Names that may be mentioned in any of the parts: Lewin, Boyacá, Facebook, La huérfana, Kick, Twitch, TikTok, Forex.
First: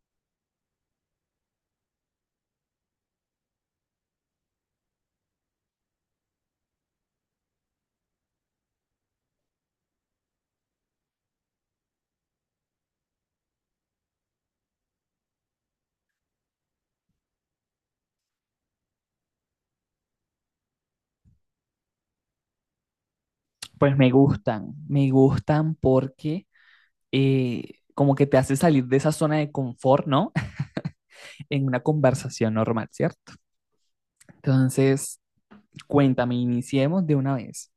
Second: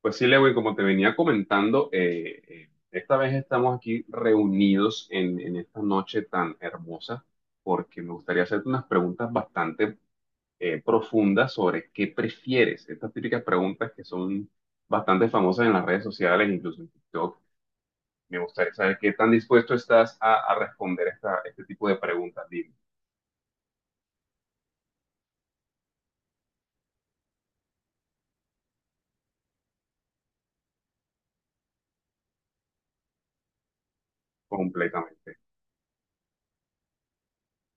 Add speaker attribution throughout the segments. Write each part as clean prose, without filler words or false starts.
Speaker 1: Pues sí, Lewin, como te venía comentando, esta vez estamos aquí reunidos en esta noche tan hermosa porque me gustaría hacerte unas preguntas bastante profundas sobre qué prefieres. Estas típicas preguntas que son bastante famosas en las redes sociales, incluso en TikTok. Me gustaría saber qué tan dispuesto estás a responder este tipo de preguntas, dime,
Speaker 2: Pues me gustan porque eh, como que te hace salir de esa zona de confort, ¿no? En una conversación normal, ¿cierto? Entonces,
Speaker 1: completamente.
Speaker 2: cuéntame, iniciemos de una vez.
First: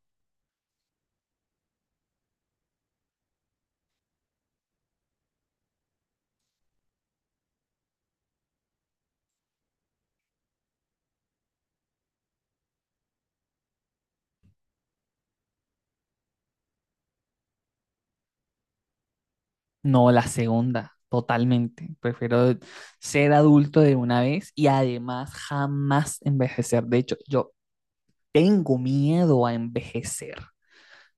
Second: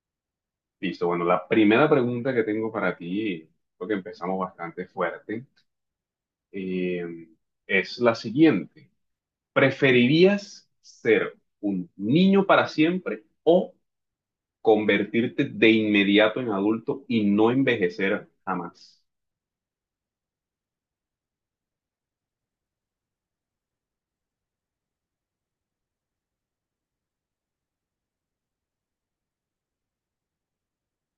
Speaker 1: Listo, bueno, la primera pregunta que tengo para ti, creo que empezamos bastante fuerte. eh, es la siguiente. ¿Preferirías ser un niño para siempre o convertirte de inmediato en adulto y no envejecer jamás?
Speaker 2: No, la segunda, totalmente. Prefiero ser adulto de una vez y además jamás envejecer. De hecho, yo tengo miedo a envejecer,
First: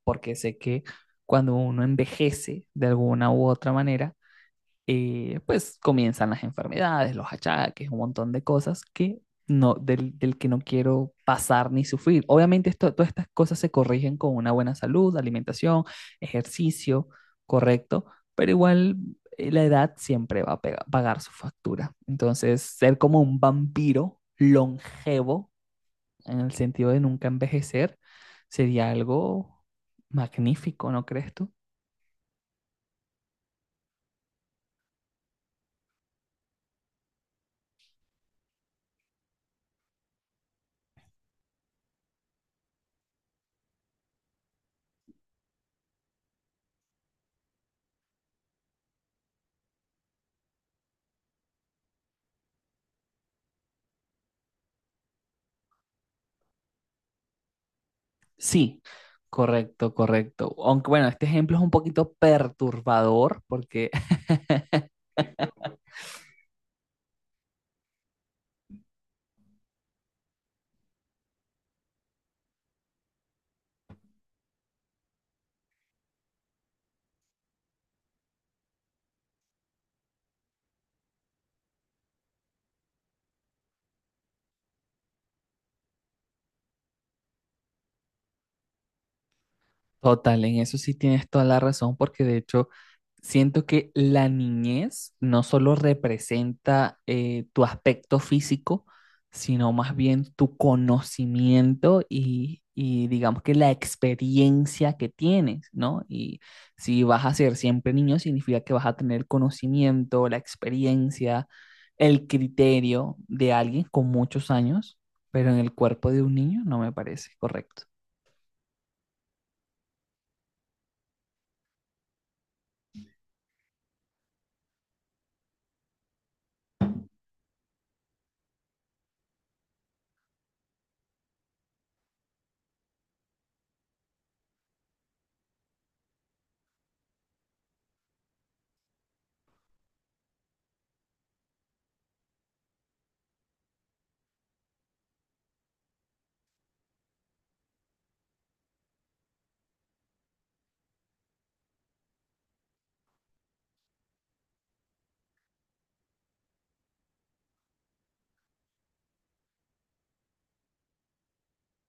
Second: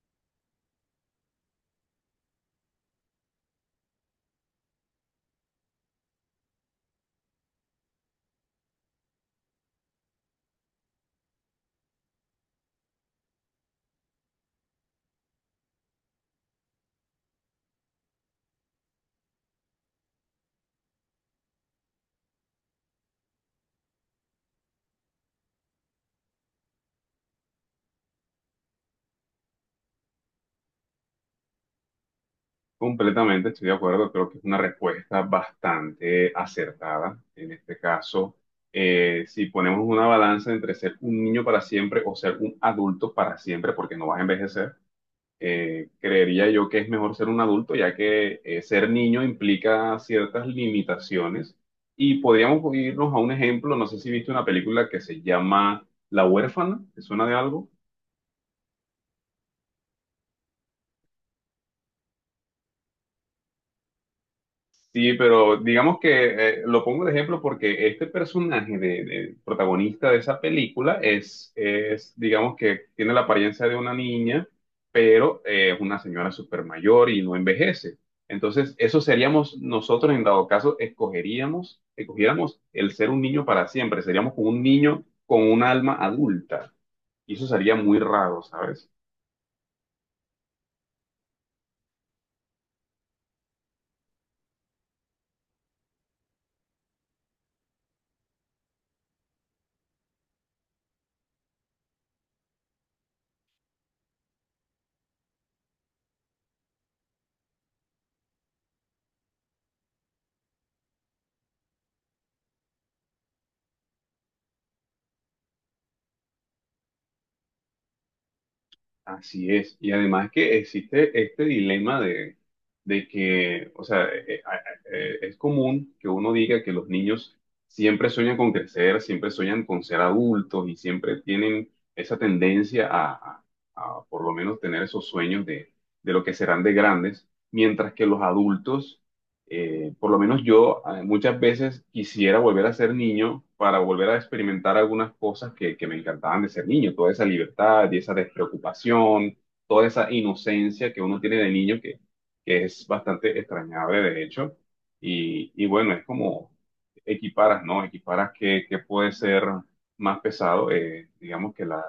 Speaker 2: porque sé que cuando uno envejece de alguna u otra manera, pues comienzan las enfermedades, los achaques, un montón de cosas que no, del que no quiero pasar ni sufrir. Obviamente esto, todas estas cosas se corrigen con una buena salud, alimentación, ejercicio correcto, pero igual la edad siempre va a pagar su factura. Entonces, ser como un vampiro longevo, en el sentido de nunca envejecer, sería algo magnífico, ¿no crees tú?
Speaker 1: Completamente estoy de acuerdo, creo que es una respuesta bastante acertada en este caso. Si ponemos una balanza entre ser un niño para siempre o ser un adulto para siempre, porque no vas a envejecer, creería yo que es mejor ser un adulto, ya que ser niño implica ciertas limitaciones. Y podríamos irnos a un ejemplo, no sé si viste una película que se llama La huérfana, ¿te suena de algo?
Speaker 2: Sí, correcto, correcto. Aunque bueno, este ejemplo es un poquito perturbador porque
Speaker 1: Sí, pero digamos que lo pongo de ejemplo porque este personaje de protagonista de esa película es, digamos que tiene la apariencia de una niña, pero es una señora súper mayor y no envejece. Entonces, eso seríamos nosotros en dado caso, escogiéramos el ser un niño para siempre, seríamos como un niño con un alma adulta. Y eso sería muy raro, ¿sabes?
Speaker 2: total, en eso sí tienes toda la razón, porque de hecho siento que la niñez no solo representa tu aspecto físico, sino más bien tu conocimiento y digamos que la experiencia que tienes, ¿no? Y si vas a ser siempre niño, significa que vas a tener conocimiento, la experiencia, el criterio de alguien con muchos años, pero en el cuerpo de un niño no me parece correcto.
Speaker 1: Así es. Y además que existe este dilema de que, o sea, es común que uno diga que los niños siempre sueñan con crecer, siempre sueñan con ser adultos y siempre tienen esa tendencia a por lo menos tener esos sueños de lo que serán de grandes, mientras que los adultos por lo menos yo muchas veces quisiera volver a ser niño para volver a experimentar algunas cosas que me encantaban de ser niño, toda esa libertad y esa despreocupación, toda esa inocencia que uno tiene de niño que es bastante extrañable de hecho. Y bueno, es como equiparas, ¿no? Que puede ser más pesado, digamos que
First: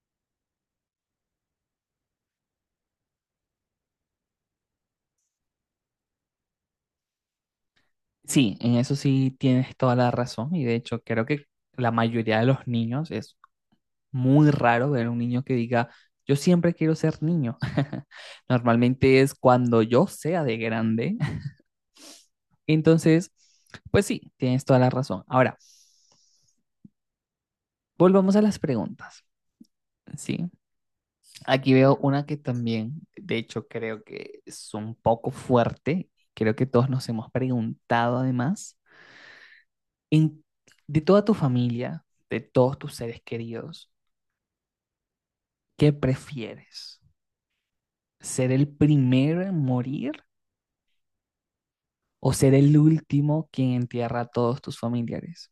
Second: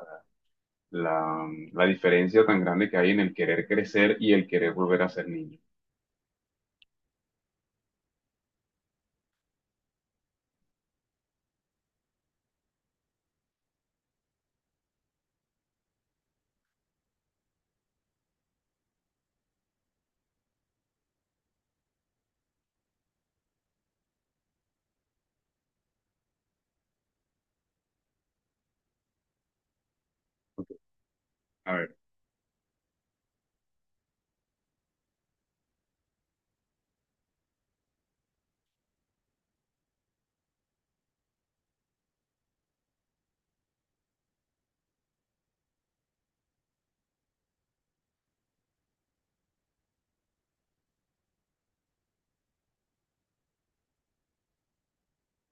Speaker 1: la, la diferencia tan grande que hay en el querer crecer y el querer volver a ser niño.
Speaker 2: Sí, en eso sí tienes toda la razón y de hecho creo que la mayoría de los niños es muy raro ver un niño que diga, yo siempre quiero ser niño. Normalmente es cuando yo sea de grande. Entonces, pues sí, tienes toda la razón. Ahora, volvamos a las preguntas, ¿sí?
Speaker 1: Ok.
Speaker 2: Aquí
Speaker 1: A
Speaker 2: veo
Speaker 1: ver.
Speaker 2: una que también, de hecho, creo que es un poco fuerte. Creo que todos nos hemos preguntado además, en- de toda tu familia, de todos tus seres queridos. ¿Qué prefieres? ¿Ser el primero en morir o ser el último quien entierra a todos tus familiares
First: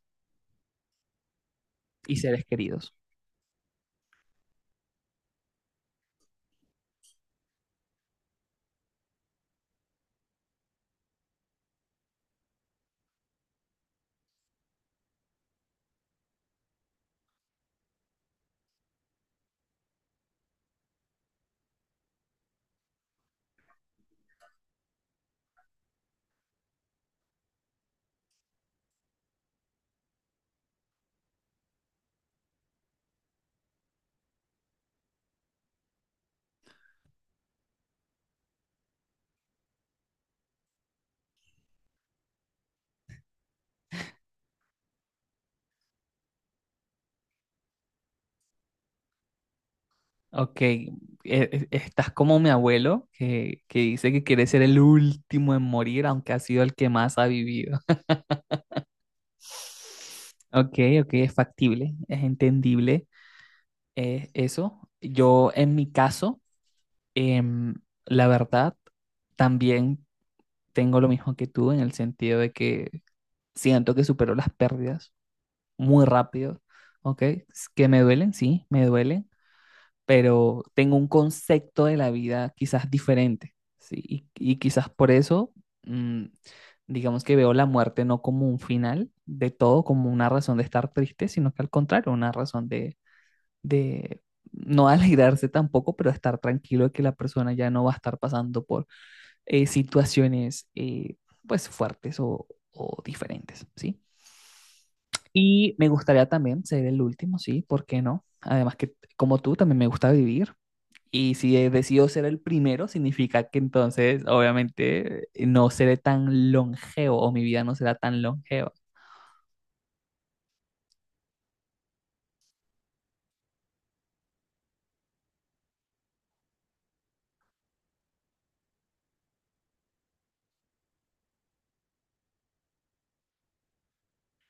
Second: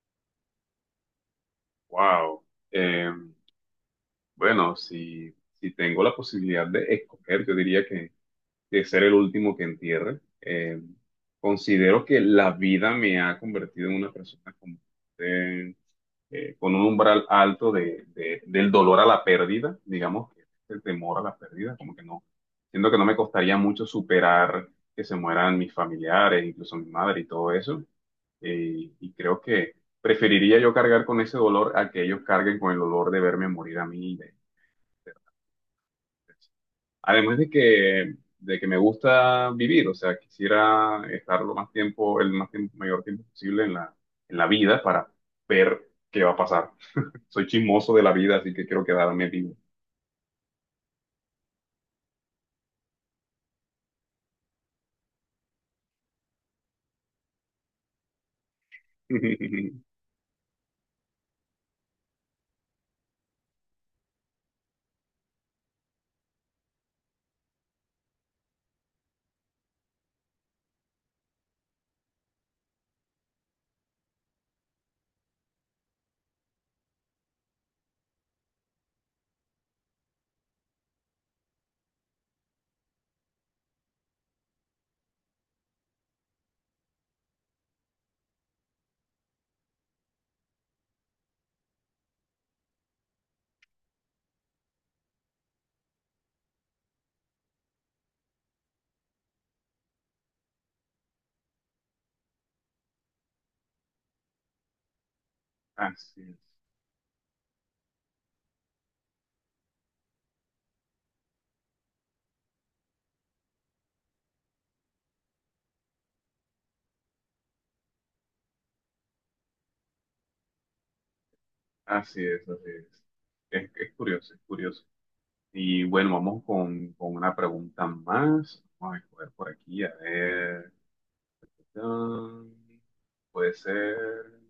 Speaker 2: y
Speaker 1: Wow.
Speaker 2: seres queridos?
Speaker 1: Eh, bueno, si tengo la posibilidad de escoger, yo diría que de ser el último que entierre. Considero que la vida me ha convertido en una persona eh, con un umbral alto del dolor a la pérdida, digamos, que es el temor a la pérdida, como que no, siento que no me costaría mucho superar que se mueran mis familiares, incluso mi madre y todo eso. Y creo que preferiría yo cargar con ese dolor a que ellos carguen con el dolor de verme morir a mí. Además de que me gusta vivir, o sea, quisiera estar mayor tiempo posible en la vida para ver qué va a pasar. Soy chismoso de la vida, así que quiero quedarme vivo.
Speaker 2: Ok, estás como mi abuelo que dice que quiere ser el último en morir, aunque ha sido el que más ha vivido. Ok, ok, es factible, es entendible eso. Yo en mi caso, em, la verdad, también tengo lo mismo que tú en el sentido de que siento que supero las pérdidas muy rápido, ¿ok? Que me duelen, sí, me duelen, pero tengo un concepto de la vida quizás diferente, ¿sí? Y quizás por eso, mm, digamos que veo la muerte no como un final de todo, como una razón de estar triste, sino que al contrario, una razón de no alegrarse tampoco, pero estar tranquilo de que la persona ya no va a estar pasando por situaciones, pues, fuertes o diferentes, ¿sí? Y me
Speaker 1: Así
Speaker 2: gustaría
Speaker 1: es,
Speaker 2: también ser el último, sí, ¿por qué no? Además que como tú también me gusta vivir, y si decido ser el primero significa que entonces obviamente no seré tan longevo o mi vida no será tan longeva.
Speaker 1: así es, así es. Es curioso, es curioso. Y bueno, vamos con una pregunta más. Vamos a ver por aquí, a ver. Ah, puede ser,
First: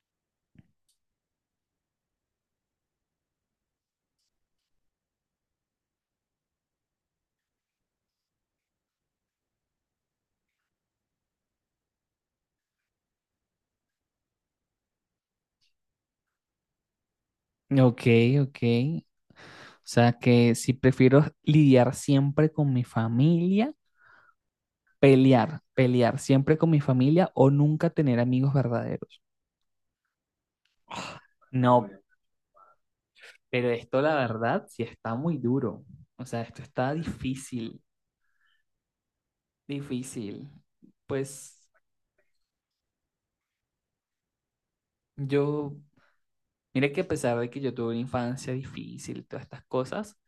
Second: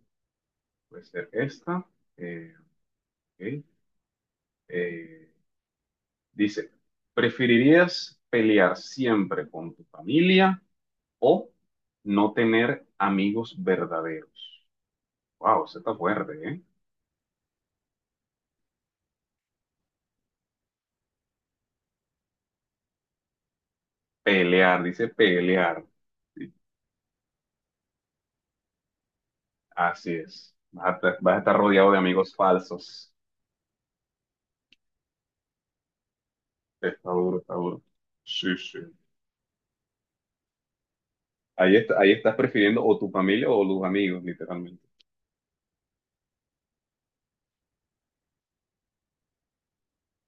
Speaker 1: puede ser esta. Eh, ok. Eh, Dice, ¿preferirías pelear siempre con tu familia o no tener amigos verdaderos? Wow, eso está fuerte, ¿eh?
Speaker 2: Ok, ok. O sea que si prefiero lidiar siempre con mi familia,
Speaker 1: Pelear, dice
Speaker 2: pelear,
Speaker 1: pelear.
Speaker 2: pelear
Speaker 1: Sí,
Speaker 2: siempre con mi familia o nunca tener amigos verdaderos.
Speaker 1: así es. Vas estar vas a estar
Speaker 2: No,
Speaker 1: rodeado de amigos falsos.
Speaker 2: pero esto la verdad sí está muy duro. O sea, esto está
Speaker 1: Está duro, está
Speaker 2: difícil.
Speaker 1: duro. Sí, sí.
Speaker 2: Difícil. Pues
Speaker 1: Ahí está, ahí estás prefiriendo o tu familia o los amigos, literalmente.
Speaker 2: yo, mira que a pesar de que yo tuve una infancia difícil y todas estas cosas,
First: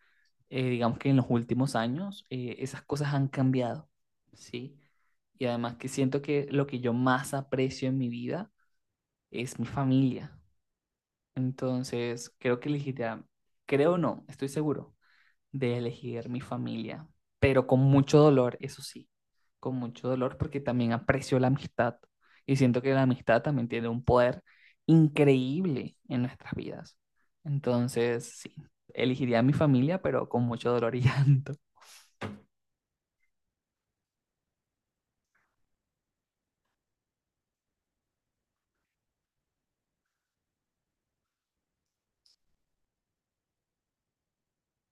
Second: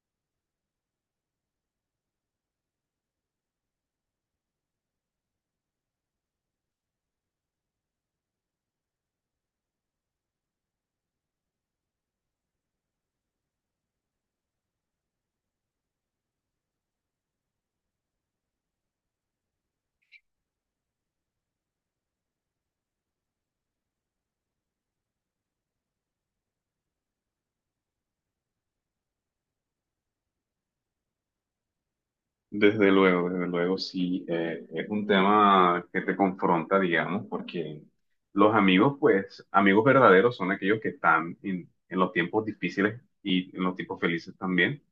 Speaker 2: digamos que en los últimos años esas cosas han cambiado, ¿sí? Y además que siento que lo que yo más aprecio en mi vida es mi familia. Entonces, creo que elegirá, creo no, estoy seguro de elegir mi familia, pero con mucho dolor, eso sí, con mucho dolor porque también aprecio la amistad y siento que la amistad también tiene un poder increíble en nuestras vidas. Entonces, sí, elegiría a mi familia, pero con mucho dolor y llanto.
Speaker 1: Desde luego, sí, es un tema que te confronta, digamos, porque los amigos, pues, amigos verdaderos son aquellos que están en los tiempos difíciles y en los tiempos felices también,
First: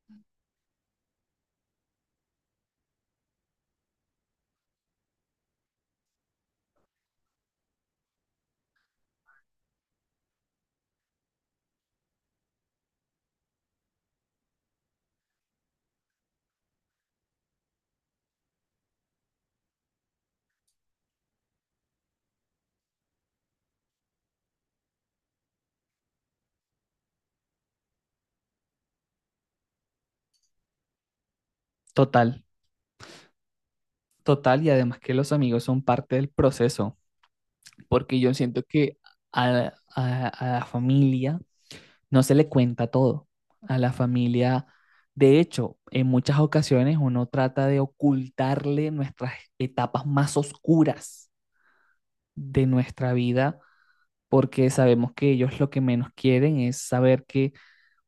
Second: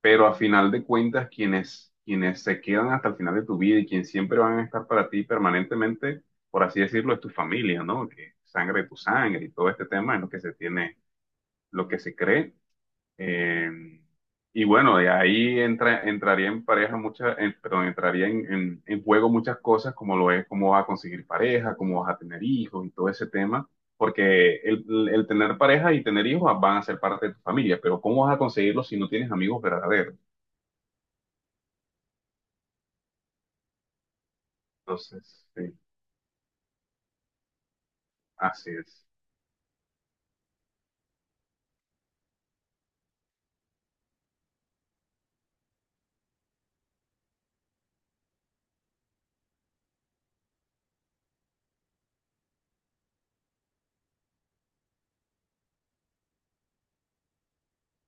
Speaker 1: pero a final de cuentas, quienes se quedan hasta el final de tu vida y quienes siempre van a estar para ti permanentemente, por así decirlo, es tu familia, ¿no? Que sangre de tu sangre y todo este tema en lo que se tiene, lo que se cree. Eh, y bueno, de ahí entraría en pareja muchas, perdón, entraría en, en juego muchas cosas como lo es cómo vas a conseguir pareja, cómo vas a tener hijos y todo ese tema, porque el tener pareja y tener hijos van a ser parte de tu familia, pero ¿cómo vas a conseguirlos si no tienes amigos verdaderos?
Speaker 2: Total, total, y además que los
Speaker 1: Entonces,
Speaker 2: amigos
Speaker 1: sí,
Speaker 2: son parte del proceso, porque yo siento
Speaker 1: así
Speaker 2: que
Speaker 1: es,
Speaker 2: a la familia no se le cuenta todo a la familia. De hecho, en muchas ocasiones uno trata de ocultarle nuestras etapas más oscuras de nuestra vida porque sabemos que ellos lo que menos quieren es saber que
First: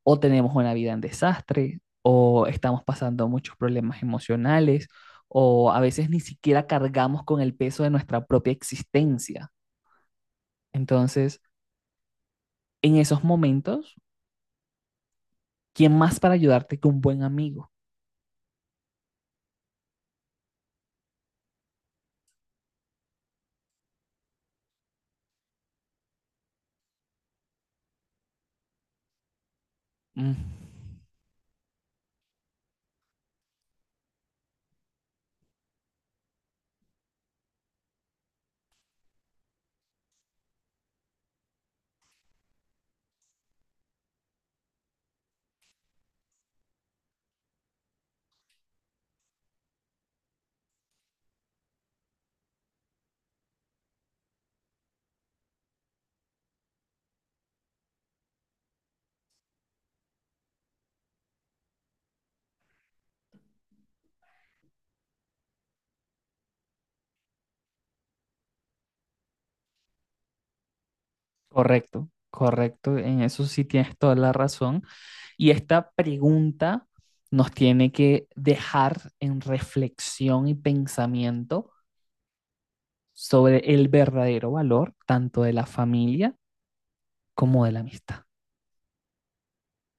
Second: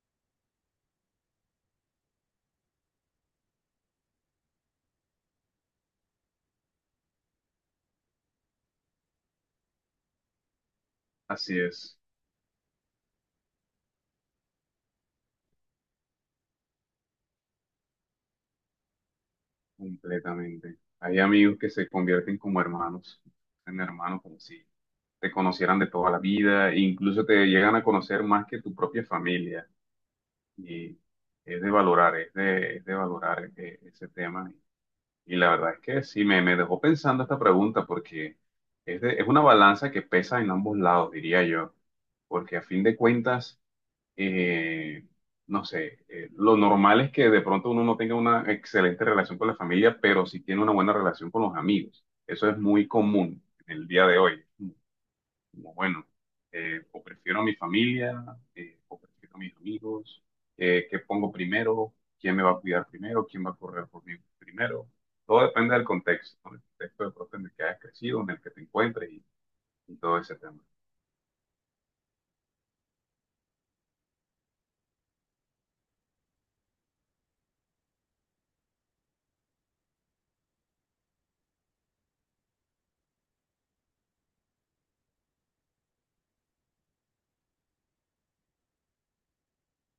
Speaker 2: o tenemos una vida en desastre o estamos pasando muchos problemas emocionales o a veces ni siquiera cargamos con el peso de nuestra propia existencia. Entonces,
Speaker 1: así es,
Speaker 2: en esos momentos, ¿quién más para ayudarte que un buen amigo?
Speaker 1: completamente. Hay amigos que se convierten como hermanos, en hermanos como si te conocieran de toda la vida, e incluso te llegan a conocer más que tu propia familia.
Speaker 2: Mm.
Speaker 1: Y es de valorar, es de valorar ese tema. Y la verdad es que sí, me dejó pensando esta pregunta porque es una balanza que pesa en ambos lados, diría yo. Porque a fin de cuentas, eh, no sé, lo normal es que de pronto uno no tenga una excelente relación con la familia, pero sí tiene una buena relación con los amigos. Eso es muy común en el día de hoy como bueno, o prefiero a mi familia, o prefiero a mis amigos, qué pongo primero, quién me va a cuidar primero, quién va a correr por mí primero. Todo depende del contexto, ¿no? El contexto de pronto en el que hayas crecido, en el que te encuentres y todo ese tema.
Speaker 2: Correcto, correcto. En eso sí tienes toda la razón. Y esta pregunta nos tiene que dejar en reflexión y pensamiento sobre el verdadero valor tanto de la familia como de la amistad.